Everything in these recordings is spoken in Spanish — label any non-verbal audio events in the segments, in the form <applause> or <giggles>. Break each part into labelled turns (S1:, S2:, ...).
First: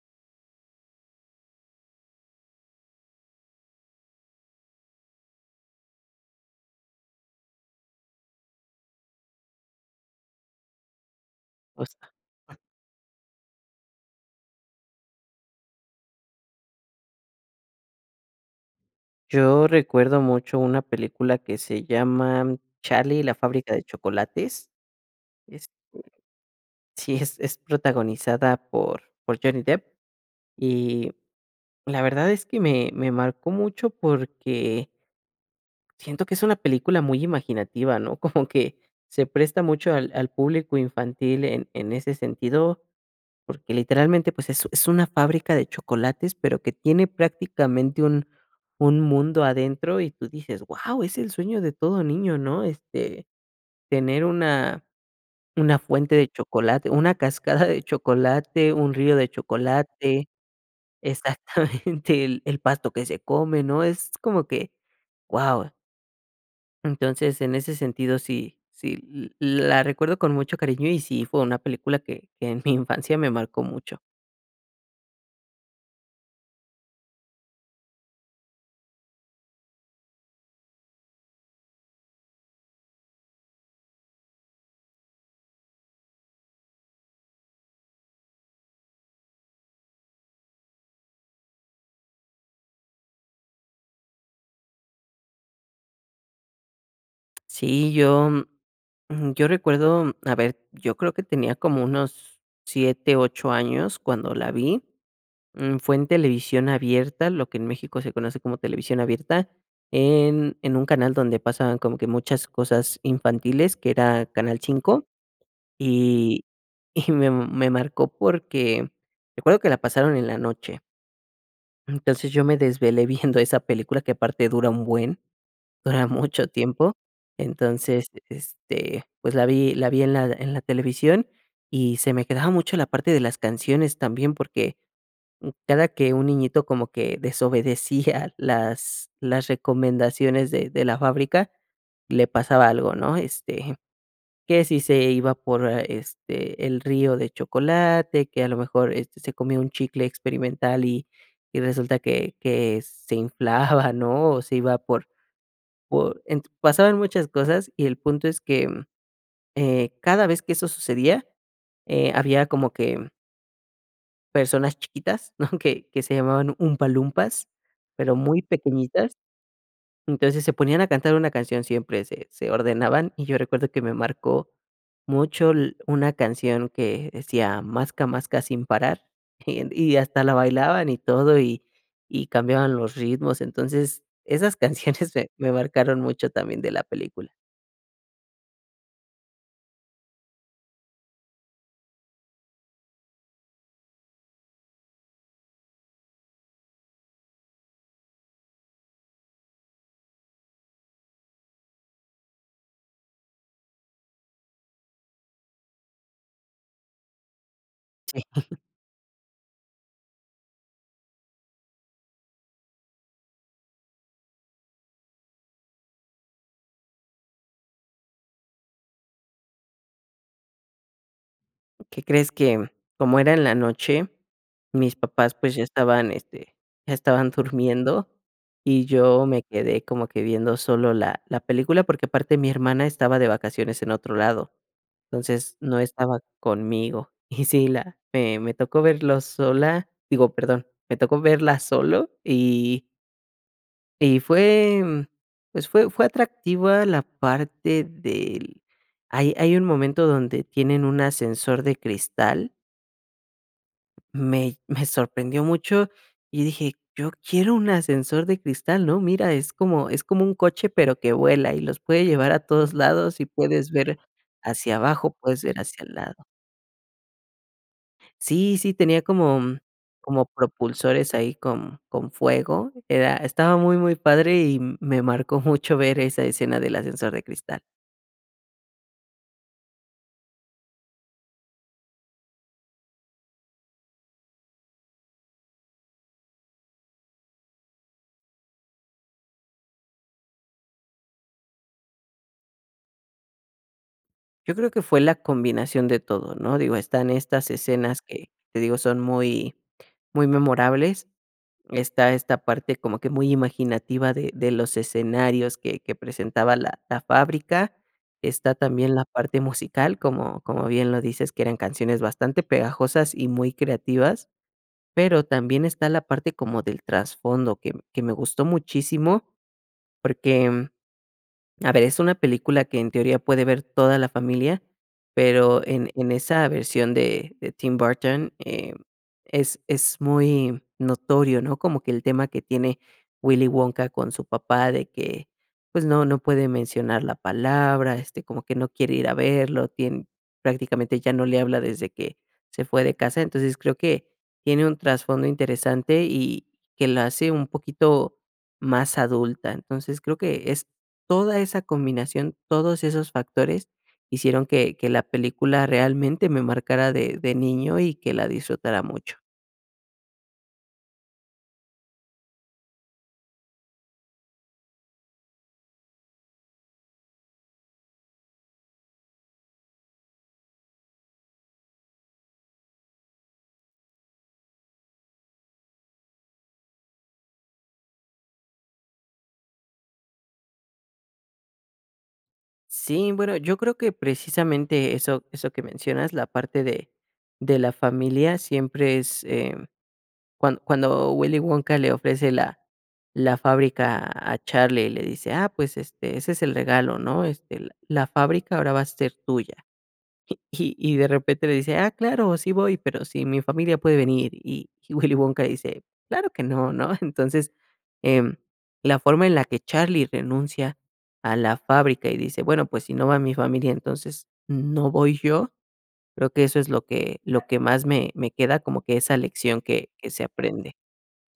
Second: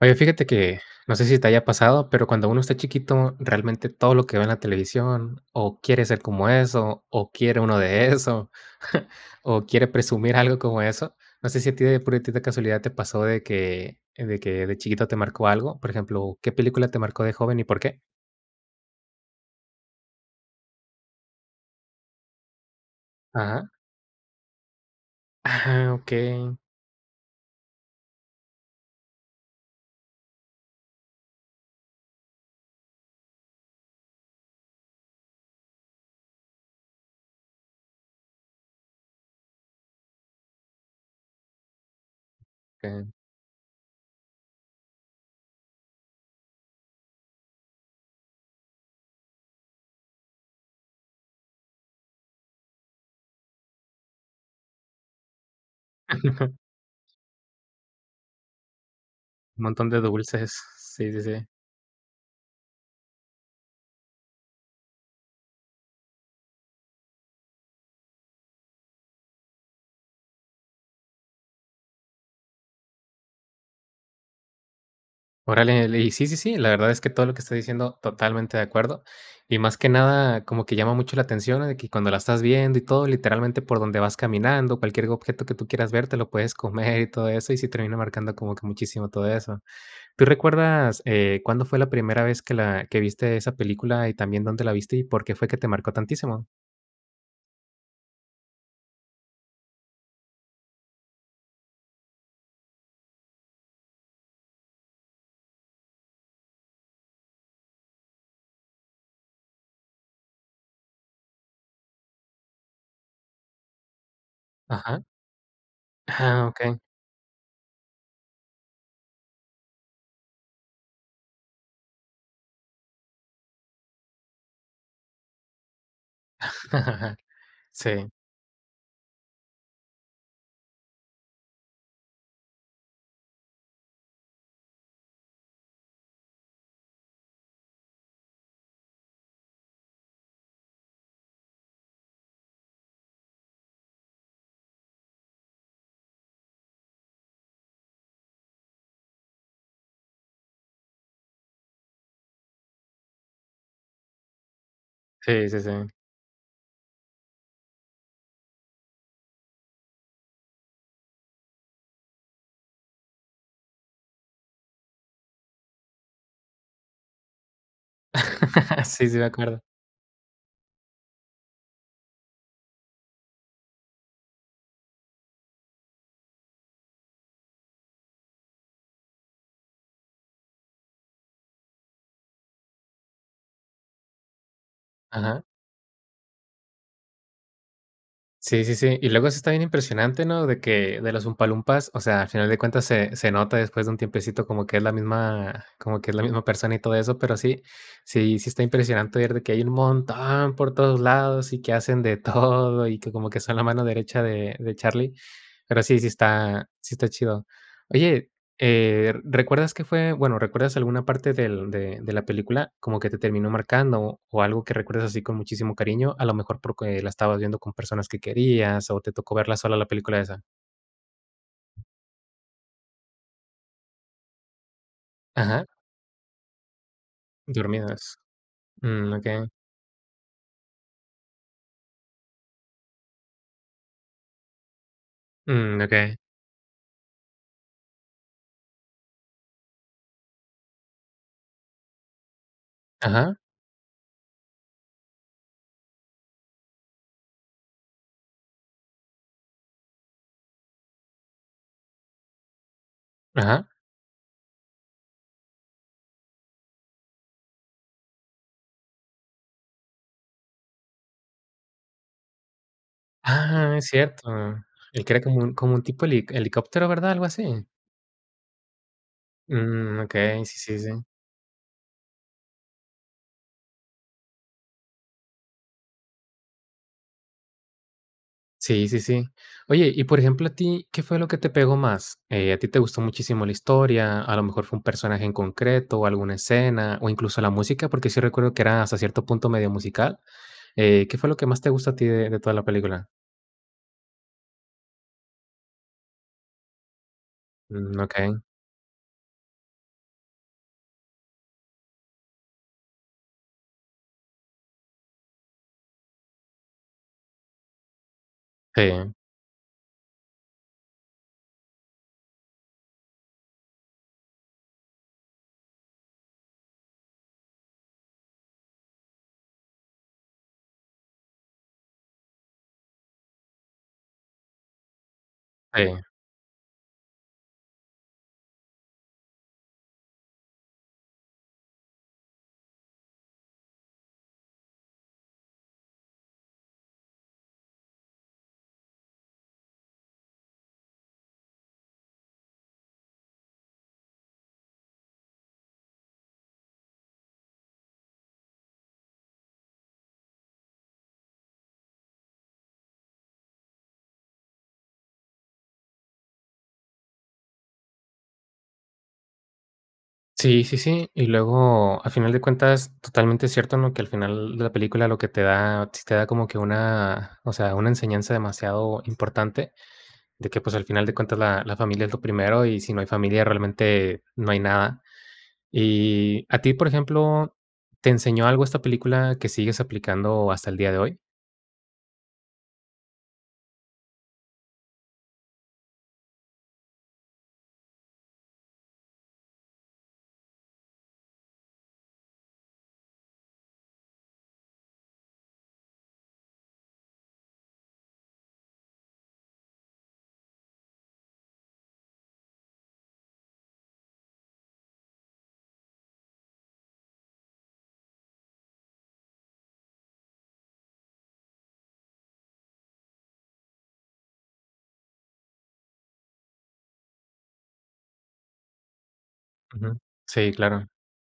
S1: Oye, fíjate que, no sé si te haya pasado, pero cuando uno está chiquito, realmente todo lo que ve en la televisión, o quiere ser como eso, o quiere uno de eso, <chuckles> o quiere presumir algo como eso. No sé si a ti de
S2: Justo.
S1: puritita casualidad, te pasó de que de que de chiquito te marcó algo. Por ejemplo, ¿qué película te marcó de joven y por qué?
S2: Yo recuerdo mucho una película que se llama Charlie y la
S1: Ajá.
S2: fábrica de chocolates. Y, este,
S1: Ah, okey.
S2: sí, es es protagonizada por por Johnny Depp, y la verdad es que me me marcó mucho porque siento que es una película muy imaginativa, ¿no? <chuckles> Como que, se presta mucho al al público infantil en en ese sentido,
S1: Okey.
S2: porque literalmente, pues, es es una fábrica de chocolates, pero que tiene prácticamente un un mundo adentro, y tú dices: "Guau, es el sueño de todo niño", ¿no? Este tener una una fuente de
S1: <laughs>
S2: chocolate, una cascada de chocolate, un río de
S1: Montón de
S2: chocolate,
S1: dulces, sí, sí, sí.
S2: exactamente el pasto que se come, ¿no?, es como que, guau. Entonces, en ese sentido sí sí, l la recuerdo con mucho cariño, y sí fue una película que que en mi <chuckles> infancia me marcó mucho.
S1: Órale, le y sí, sí, sí, la verdad es que todo lo que está diciendo, totalmente de acuerdo. Y más que nada como que llama mucho la atención de que cuando la estás viendo y todo, literalmente, por donde vas caminando, cualquier objeto que tú quieras ver te lo puedes comer y todo eso, y sí termina marcando como que muchísimo todo eso. ¿Tú recuerdas, eh, cuándo fue la primera vez que la que viste esa película, y también dónde la viste y por qué fue que te marcó tantísimo?
S2: Sí, yo, mm, yo recuerdo, a ver, yo creo que tenía como unos 7, 8 años cuando la vi, mm, fue en televisión abierta, lo que en México se conoce como televisión abierta, en en un canal donde pasaban como que muchas cosas infantiles, que era canal
S1: Ajá.
S2: 5, y
S1: Ah, okey.
S2: <giggles> y me me marcó porque, recuerdo que la pasaron en la noche. Entonces, yo me desvelé <chuckles> viendo esa película que aparte dura un buen, dura mucho tiempo.
S1: <laughs>
S2: Entonces,
S1: Sí.
S2: este, pues, la vi la vi, en la en la televisión, y se me quedaba mucho la parte de las canciones también, porque m cada que un niñito como que desobedecía las las recomendaciones de de la fábrica, le pasaba algo, ¿no?, este, que si se iba por a este, el río de chocolate, que a lo mejor este se comió un chicle experimental, y y resulta que que se inflaba, ¿no?, o se iba por
S1: Sí, sí, sí.
S2: por ent pasaban muchas cosas, y el punto es que, eh, cada vez que eso sucedía, eh, había como que personas chiquitas, <giggles> ¿no?, que que se llamaban Umpa Lumpas, pero muy
S1: <laughs> Sí,
S2: pequeñitas.
S1: sí me acuerdo.
S2: Entonces, se ponían a cantar una canción siempre, se se ordenaban, y yo recuerdo que me marcó mucho l una canción que decía: "Masca masca sin parar", <giggles> y hasta la bailaban y todo, y y cambiaban los ritmos, entonces, esas canciones <giggles> me
S1: Ajá.
S2: me marcaron mucho también de la película.
S1: Sí, sí, sí. Y luego eso está bien impresionante, ¿no? De que de las Umpa Lumpas, o sea, a final de cuentas se se nota después de un tiempecito como que es la misma como que es la misma persona, y todo eso, pero sí, sí, sí está impresionante ver de que hay un montón por todos lados, y que hacen de <chuckles> todo, y que como que son la mano derecha de de Charlie. Pero sí, sí está sí está chido.
S2: Sí.
S1: Oye,
S2: <giggles>
S1: eh, ¿recuerdas qué fue, bueno, recuerdas alguna parte del de de la película como que te terminó marcando, o algo que recuerdas así con muchísimo cariño? A lo mejor porque la estabas viendo con personas que querías, o te tocó verla sola la película esa.
S2: ¿Qué crees? Que cómo era en la noche, mis papás, pues, ya
S1: Ajá.
S2: estaban este, estaban durmiendo,
S1: Dormidas.
S2: y
S1: Mm,
S2: yo me
S1: okey.
S2: quedé como que viendo solo la la película, porque aparte mi hermana estaba de vacaciones en otro lado. Entonces no
S1: Mm, okey.
S2: estaba conmigo. Y si <chuckles> la me tocó verlo sola, digo perdón, me tocó verla solo, y
S1: Ajá.
S2: y fue pues, fue fue atractiva la parte del hay hay un momento donde tienen un ascensor de cristal
S1: Ajá.
S2: Me me sorprendió mucho, y dije: "Yo quiero un ascensor de cristal, ¿no? Mira, es como es como un coche, pero que vuela, y los puede llevar a todos lados, y puedes
S1: Ah, es
S2: ver
S1: cierto,
S2: hacia
S1: el que
S2: abajo,
S1: era como
S2: puedes
S1: un
S2: ver
S1: como un
S2: hacia al
S1: tipo,
S2: lado".
S1: heli helicóptero, ¿verdad? ¿Algo así?
S2: Sí, sí tenía como
S1: Mm,
S2: como
S1: okey, sí, sí, sí.
S2: propulsores ahí con con fuego, era, estaba muy, muy padre, y me marcó mucho ver esa escena del ascensor de cristal.
S1: Sí, sí, sí. Oye, y por ejemplo, a ti, ¿qué fue lo que te pegó más? Eh, ¿a ti te gustó muchísimo la historia? ¿A lo mejor fue un personaje en concreto o alguna escena? ¿O, incluso la música? Porque sí recuerdo que era hasta cierto punto medio musical. Eh, ¿qué fue lo que más te gustó a ti de toda la película?
S2: Yo creo que fue la combinación de todo, ¿no? Digo, están estas
S1: Mm,
S2: escenas que,
S1: okey.
S2: te digo, son muy muy memorables. Está, esta parte como que muy imaginativa de de los escenarios que que presentaba la la fábrica. Está también la
S1: Sí.
S2: parte musical, como como bien lo dices, que eran canciones bastante pegajosas y muy creativas, pero también está la parte como del trasfondo que que me gustó muchísimo porque, a ver, es una película que en teoría puede ver toda la familia, pero en
S1: Sí.
S2: en esa versión de de Tim Burton, eh, es es muy notorio, ¿no? Como que el tema que tiene Willy Wonka con su papá, de que, pues, no no puede mencionar la palabra, este, como que no quiere ir a verlo, tiene prácticamente ya no le habla desde que se fue de casa. Entonces, creo que tiene un trasfondo interesante, y que la hace un poquito más adulta. Entonces creo que es toda esa combinación, todos esos factores hicieron que que la película realmente me marcara de de niño, y que la disfrutara mucho.
S1: Sí, sí, sí, y luego, a final de cuentas, totalmente cierto, ¿no? Que al final la película lo que te da sí te da como que una o sea, una enseñanza demasiado importante, de que, pues, al final de cuentas, la la familia es lo primero, y si no hay familia, realmente no hay nada. Y, a ti, por ejemplo, ¿te enseñó algo esta película que sigues aplicando hasta el día de hoy?
S2: Sí, bueno, yo creo que precisamente eso, eso que mencionas, la parte de de la familia, siempre es, eh, cuando cuando Willy Wonka le ofrece la la fábrica a Charlie y le dice: "Ah, pues, este, ese es el regalo, ¿no? Este, la fábrica ahora va a ser tuya". Y <chuckles> y de repente le dice: "Ah, claro, sí voy, pero si mi familia puede venir", y Willy Wonka dice: "Claro que no", ¿no? Entonces, eh, la forma en la que Charlie renuncia a la fábrica y dice: "Bueno, pues, si no va mi familia, entonces, no voy yo". Creo que eso es lo que lo que más me queda, como que, esa lección que
S1: Ujú.
S2: que se
S1: Sí,
S2: aprende.
S1: claro.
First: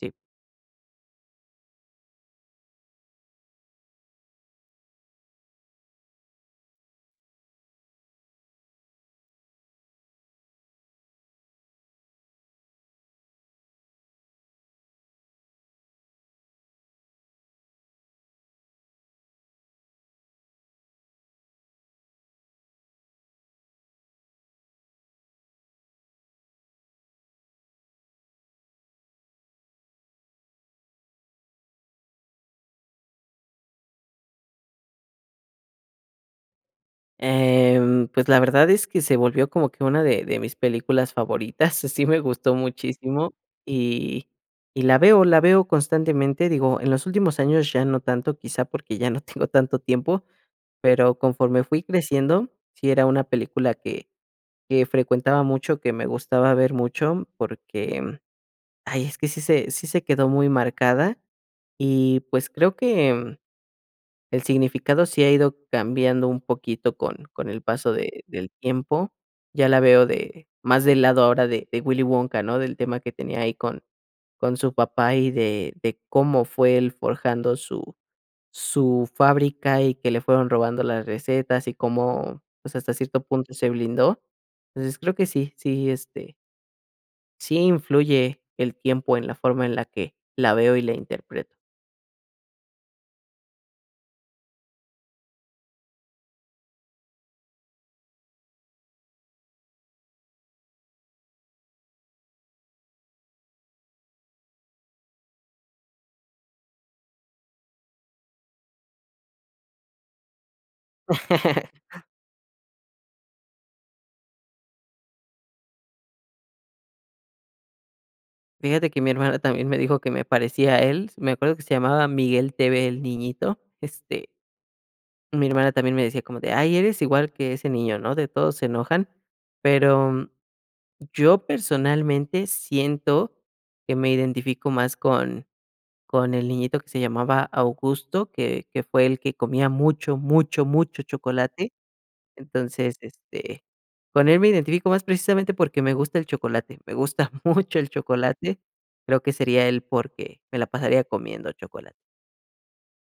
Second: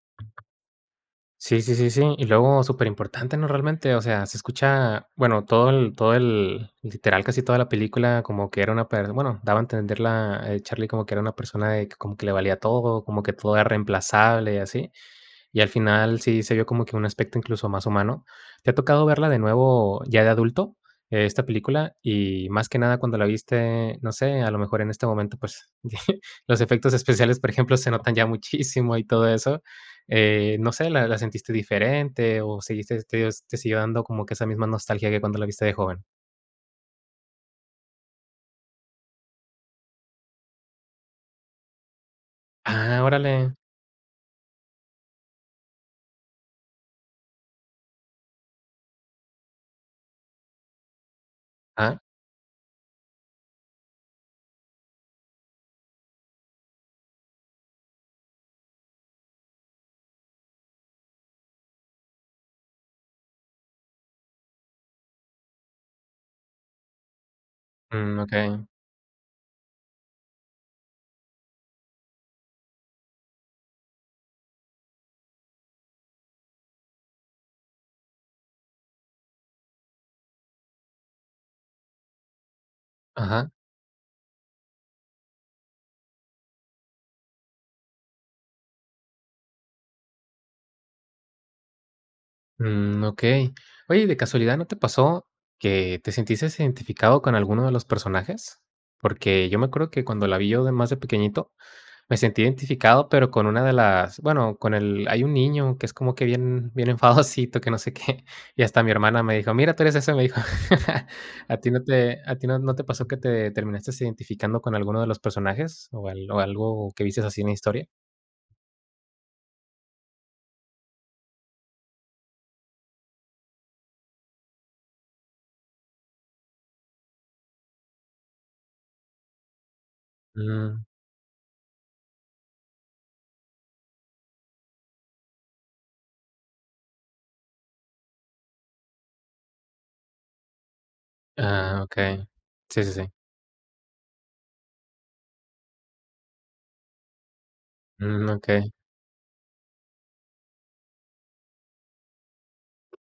S2: Sí.
S1: Sí, sí, sí, sí. Y luego superimportante, ¿no? Realmente, o sea, se escucha bueno, todo el, todo el, literal, casi toda la película, como que era una per bueno, daba a entender la el Charlie como que era una persona de que como que le valía todo, como que todo era reemplazable, y así. Y al final sí se vio como que un aspecto, incluso, más humano. ¿Te ha tocado verla de nuevo ya de adulto, esta película? Y más que nada cuando la viste, no sé, a lo mejor en este momento, pues, <chuckles> los efectos especiales, por ejemplo, se notan ya muchísimo, y todo eso. Eh, no sé, ¿la la sentiste diferente, o, seguiste este, te siguió dando como que esa misma nostalgia que cuando la viste de joven?
S2: Em pues, la verdad es que se volvió como que una de de mis películas favoritas, sí me gustó
S1: Ah,
S2: muchísimo
S1: órale.
S2: y, y la veo la veo constantemente. Digo, en los últimos años ya no tanto, quizá, porque ya no tengo tanto tiempo, pero conforme fui
S1: Ah.
S2: creciendo, sí era una película que que frecuentaba mucho, que me gustaba ver mucho, porque, ay, es que sí se sí se quedó muy marcada. Y pues, creo que, el significado sí ha ido cambiando un poquito con con el paso
S1: Mm,
S2: de del
S1: okey.
S2: tiempo. Ya la veo de más del lado ahora de de Willy Wonka, ¿no? Del tema que tenía ahí con con su papá, y de de cómo fue él forjando su su fábrica, y que le fueron robando las recetas, y cómo, pues, hasta cierto
S1: Ajá.
S2: punto, se blindó. Entonces creo que sí, sí, este sí influye el tiempo en la forma en la que la veo y la interpreto.
S1: Mm, okey. Oye, ¿de casualidad no te pasó que te sentiste identificado con alguno de los personajes? Porque yo me acuerdo que cuando la vi yo de más de pequeñito, me sentí identificado pero con una de las bueno, con el hay un niño que es como que bien, bien enfadosito, que no sé qué. Y hasta mi hermana me dijo: "Mira, tú eres eso", me dijo, <laughs> ¿a ti
S2: <laughs>
S1: no te a ti no no te pasó que, te terminaste identificando con alguno de los personajes, o al o algo que viste así en la historia?
S2: Fíjate que mi hermana también me dijo que me aparecía a él, me acuerdo que se llamaba Miguel TV el niñito, este Mi hermana también me decía como de: "Ay eres igual que ese niño, ¿no?, de todos se enojan", pero,
S1: Mm.
S2: yo personalmente, siento que me identifico más con con el niñito que se llamaba Augusto, que que fue el que comía mucho, mucho, mucho chocolate.
S1: Ah, okey. Sí, sí,
S2: Entonces,
S1: sí.
S2: este, con él me identifico más precisamente porque me gusta el chocolate, me gusta <giggles> mucho el
S1: Mm,
S2: chocolate.
S1: okey.
S2: Creo que sería el por qué me la pasaría comiendo chocolate.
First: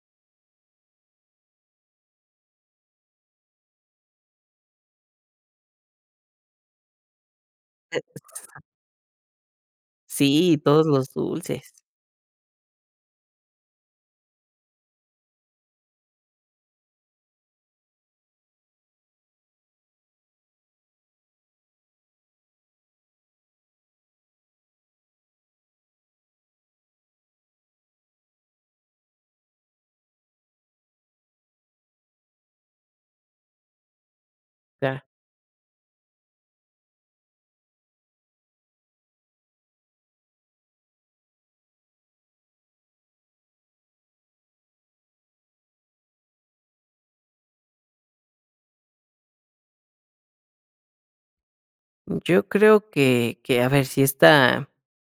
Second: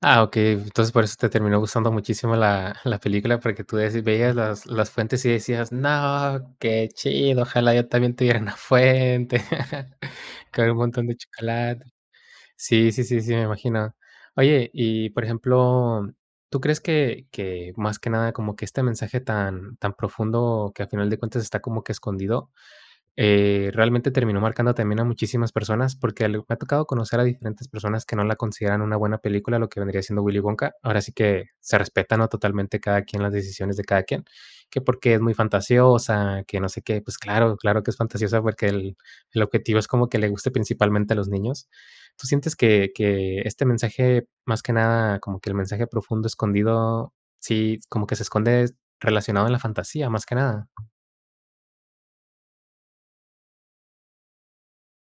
S1: Ah, okey. Entonces, por eso te terminó gustando muchísimo la la película, porque tú ves veías las las fuentes, y decías: "No, qué chido, ojalá yo también tuviera una
S2: <unintelligible>
S1: fuente, <laughs>
S2: Sí,
S1: con un
S2: todos
S1: montón
S2: los
S1: de
S2: dulces.
S1: chocolate". Sí, sí, sí, sí, me imagino. Oye, y por ejemplo, ¿tú crees que que, más que nada, como que este mensaje tan tan profundo que a final de cuentas está como que escondido, eh, realmente terminó marcando también a muchísimas personas? Porque ali me ha tocado conocer a diferentes personas que no la consideran una buena película, lo que vendría siendo Willy Wonka. Ahora sí que, se respeta, ¿no?, totalmente, cada quien las decisiones de cada quien. Que
S2: Claro.
S1: porque es muy fantasiosa, que no sé qué, pues claro, claro que es fantasiosa porque el el objetivo es como que le guste principalmente a los niños. ¿Tú sientes que que este mensaje, más que nada, como que el mensaje profundo escondido, sí, como que se esconde relacionado a la fantasía, más que nada?
S2: Yo creo que que, a ver, sí está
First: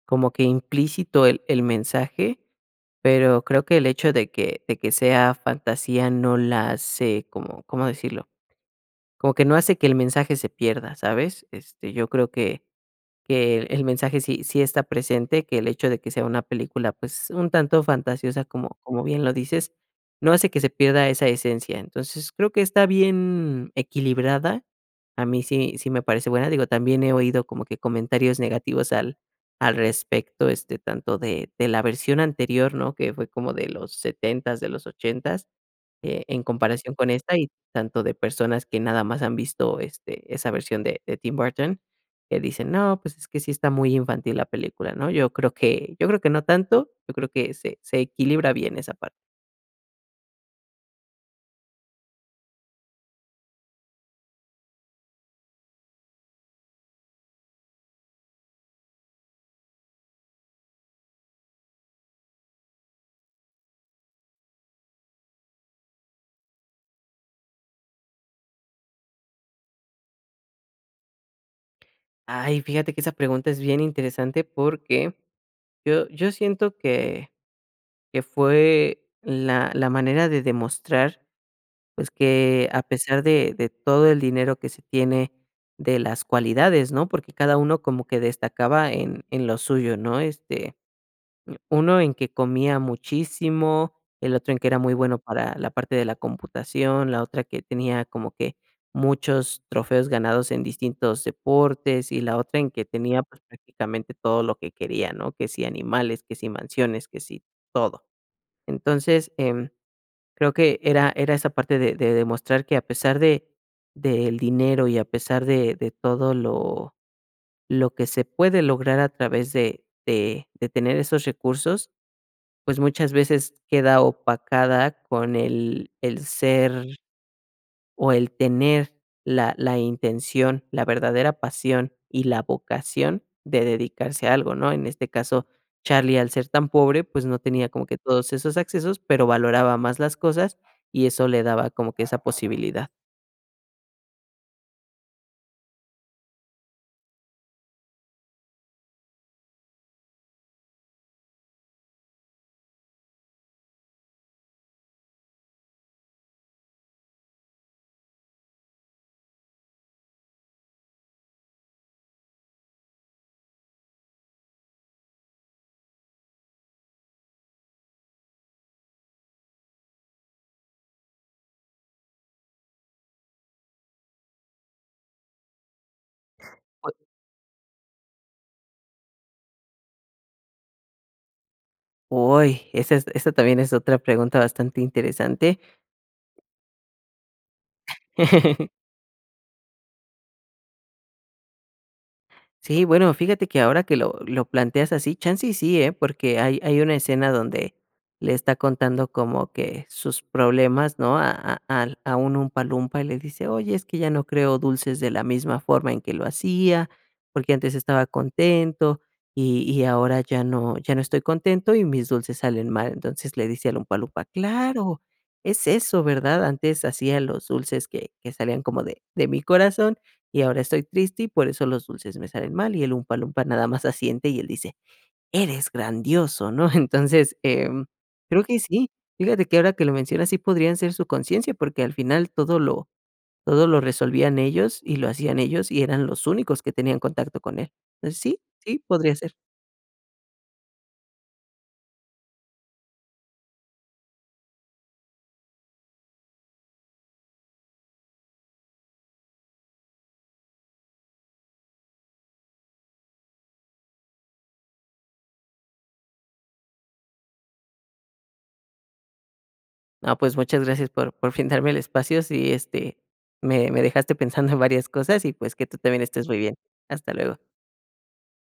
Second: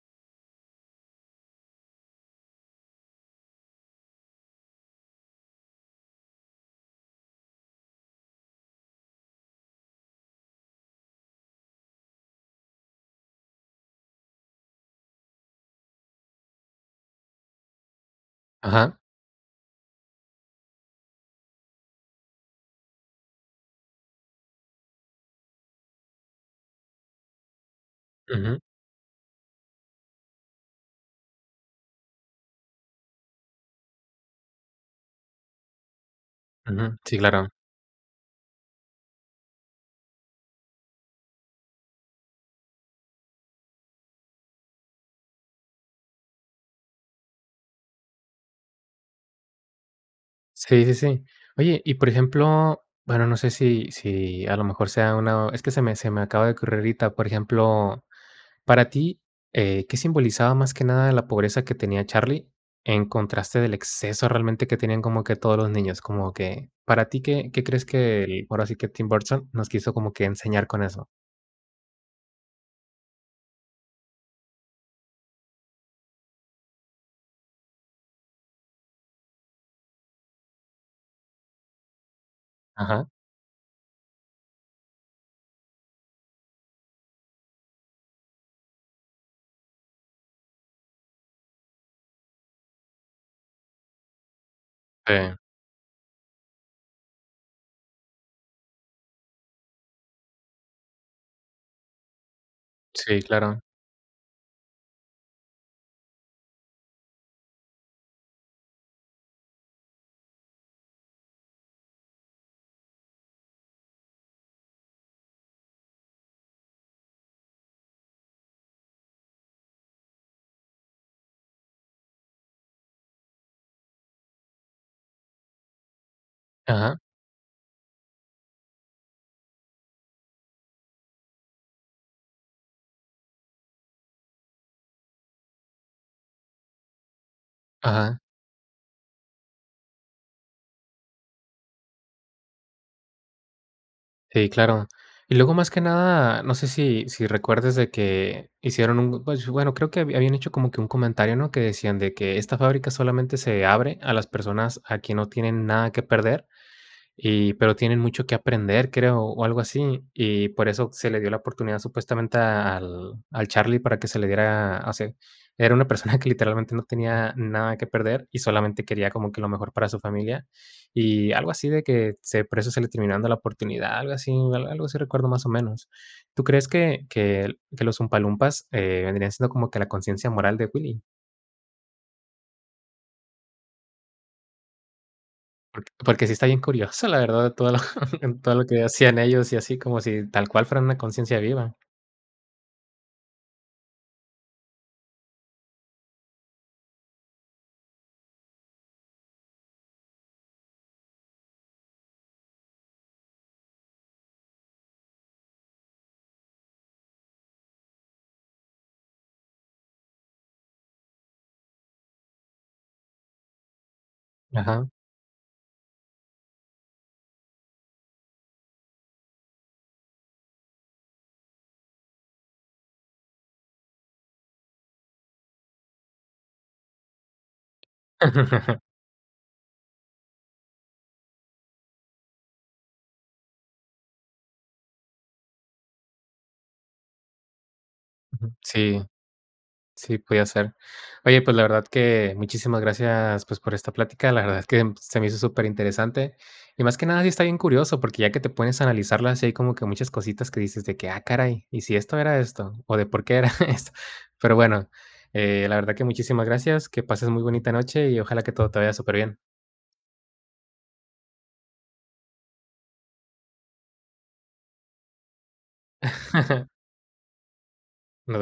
S2: como que implícito el el mensaje, pero creo que el hecho de que de que sea fantasía no la hace como, ¿cómo decirlo?, como que no hace que el mensaje se pierda, ¿sabes? Este, yo creo que que el mensaje sí sí está presente, que el hecho de que sea una película, pues, un tanto fantasiosa, como
S1: Ajá.
S2: como bien lo dices, no hace que se pierda esa esencia. Entonces, creo que está bien equilibrada, a mí sí sí me parece buena. Digo, también he oído como que comentarios
S1: Ujú.
S2: negativos al al respecto, este, tanto de de la versión anterior, ¿no?, que fue como de los 70's, de los 80's, e en comparación
S1: Ujú.
S2: con
S1: Sí,
S2: esta,
S1: claro.
S2: y tanto de personas que nada más han visto, este, esa versión de de Tim Burton, que dicen: "No, pues, es que sí está muy infantil la película", ¿no? Yo creo que yo creo que no tanto, yo creo que se se equilibra bien esa parte.
S1: Sí, sí, sí. Oye, y por ejemplo, bueno, no sé si si a lo mejor sea una es que se me se me acaba de ocurrir ahorita. Por ejemplo, para ti, eh, ¿qué simbolizaba más que nada la pobreza que tenía Charlie, en contraste del exceso realmente que tenían como que todos los niños?, como que, ¿para ti qué qué crees que el, ahora sí que Tim Burton nos quiso como que enseñar con eso?
S2: Ay, fíjate que esa pregunta es bien interesante, porque yo yo siento que que fue la la manera de demostrar, pues, que a
S1: Ajá.
S2: pesar de de todo el dinero que se tiene, de las cualidades, ¿no? Porque cada uno como que destacaba en en lo suyo, ¿no? Este, u uno en que comía muchísimo, el otro en que era muy bueno
S1: Sí.
S2: para la parte de la computación, la otra que tenía como que muchos trofeos ganados en distintos deportes, y la otra en que tenía,
S1: Sí,
S2: pues,
S1: claro.
S2: prácticamente todo lo que quería, ¿no? Que si animales, que si mansiones, que si todo. Entonces, em, creo que era era esa parte de demostrar, que a pesar de del dinero, y a pesar de de todo lo lo que se puede lograr a través de de de tener esos recursos, pues, muchas veces queda opacada con el el ser
S1: Ajá.
S2: o, el tener la la intención, la verdadera pasión y la vocación de dedicarse a algo, ¿no? En este caso, Charlie, al ser tan pobre, pues, no tenía como que
S1: Ajá.
S2: todos esos accesos, pero valoraba más las cosas, y eso le daba como que esa posibilidad.
S1: Sí, claro. Y luego, más que nada, no sé si si recuerdes de que hicieron un pues, bueno, creo que habían hecho como que un comentario, ¿no? Que decían de que esta fábrica solamente se abre a las personas a quien no tienen nada que perder. Y pero tienen mucho que aprender, creo, o algo así. Y por eso se le dio la oportunidad supuestamente a al al Charlie para que se le diera, así, era <giggles> una persona que literalmente no tenía nada que perder y solamente quería como que lo mejor para su familia. Y algo así de que, se por eso se le termina dando la oportunidad, algo así algo así recuerdo, más o menos. ¿Tú crees
S2: O
S1: que que los Oompa Loompas, eh, vendrían siendo como que la conciencia moral de Willy?
S2: Uy, esa es esa también es otra pregunta bastante interesante.
S1: Por porque sí está bien curioso, la verdad, en todo lo <giggles> en todo lo
S2: <chuckles>
S1: que hacían ellos, y así como si tal cual fueran una conciencia viva.
S2: Sí, bueno, fíjate que ahora que lo lo planteas así, chance, y sí, ¿eh? Porque hay hay una escena donde le está contando como que sus problemas, ¿no? A a al a un Oompa Loompa, y le dice: "Oye, es que ya no creo dulces de la misma forma en que lo hacía, porque antes estaba contento, y y ahora ya no ya no estoy contento y mis dulces salen mal". Entonces, le dice a Oompa Loompa:
S1: Ajá.
S2: "Claro, es eso, ¿verdad?. Antes hacía los dulces que que salían como de de mi corazón y ahora estoy triste y por eso los dulces me salen mal". Y el Oompa Loompa nada más asiente, y él dice: "Eres grandioso, ¿no?". Entonces, em, creo que
S1: <chuckles>
S2: sí fíjate que ahora que lo mencionas, sí podrían ser su conciencia porque al final todo lo todo lo resolvían ellos, y lo hacían ellos, y eran los únicos que tenían contacto con él. Entonces, sí,
S1: Ujú.
S2: sí
S1: Sí.
S2: podría ser.
S1: Sí, podía ser. Oye, pues la verdad que muchísimas gracias, pues, por esta plática. La verdad es que se me hizo superinteresante. Y más que nada, sí está bien curioso, porque ya que te pones a analizarlas, hay como que muchas cositas que dices de que: "Ah, caray, ¿y si esto era esto? ¿O de por qué era <giggles> esto?" Pero bueno, eh, la verdad que muchísimas gracias, que pases muy bonita noche, y ojalá que todo te vaya superbién.
S2: No, pues, muchas gracias por por brindarme el espacio. Sí, este, me me dejaste pensando en varias cosas y, pues, que tú también estés muy bien.
S1: <laughs>
S2: Hasta luego.
S1: Nada.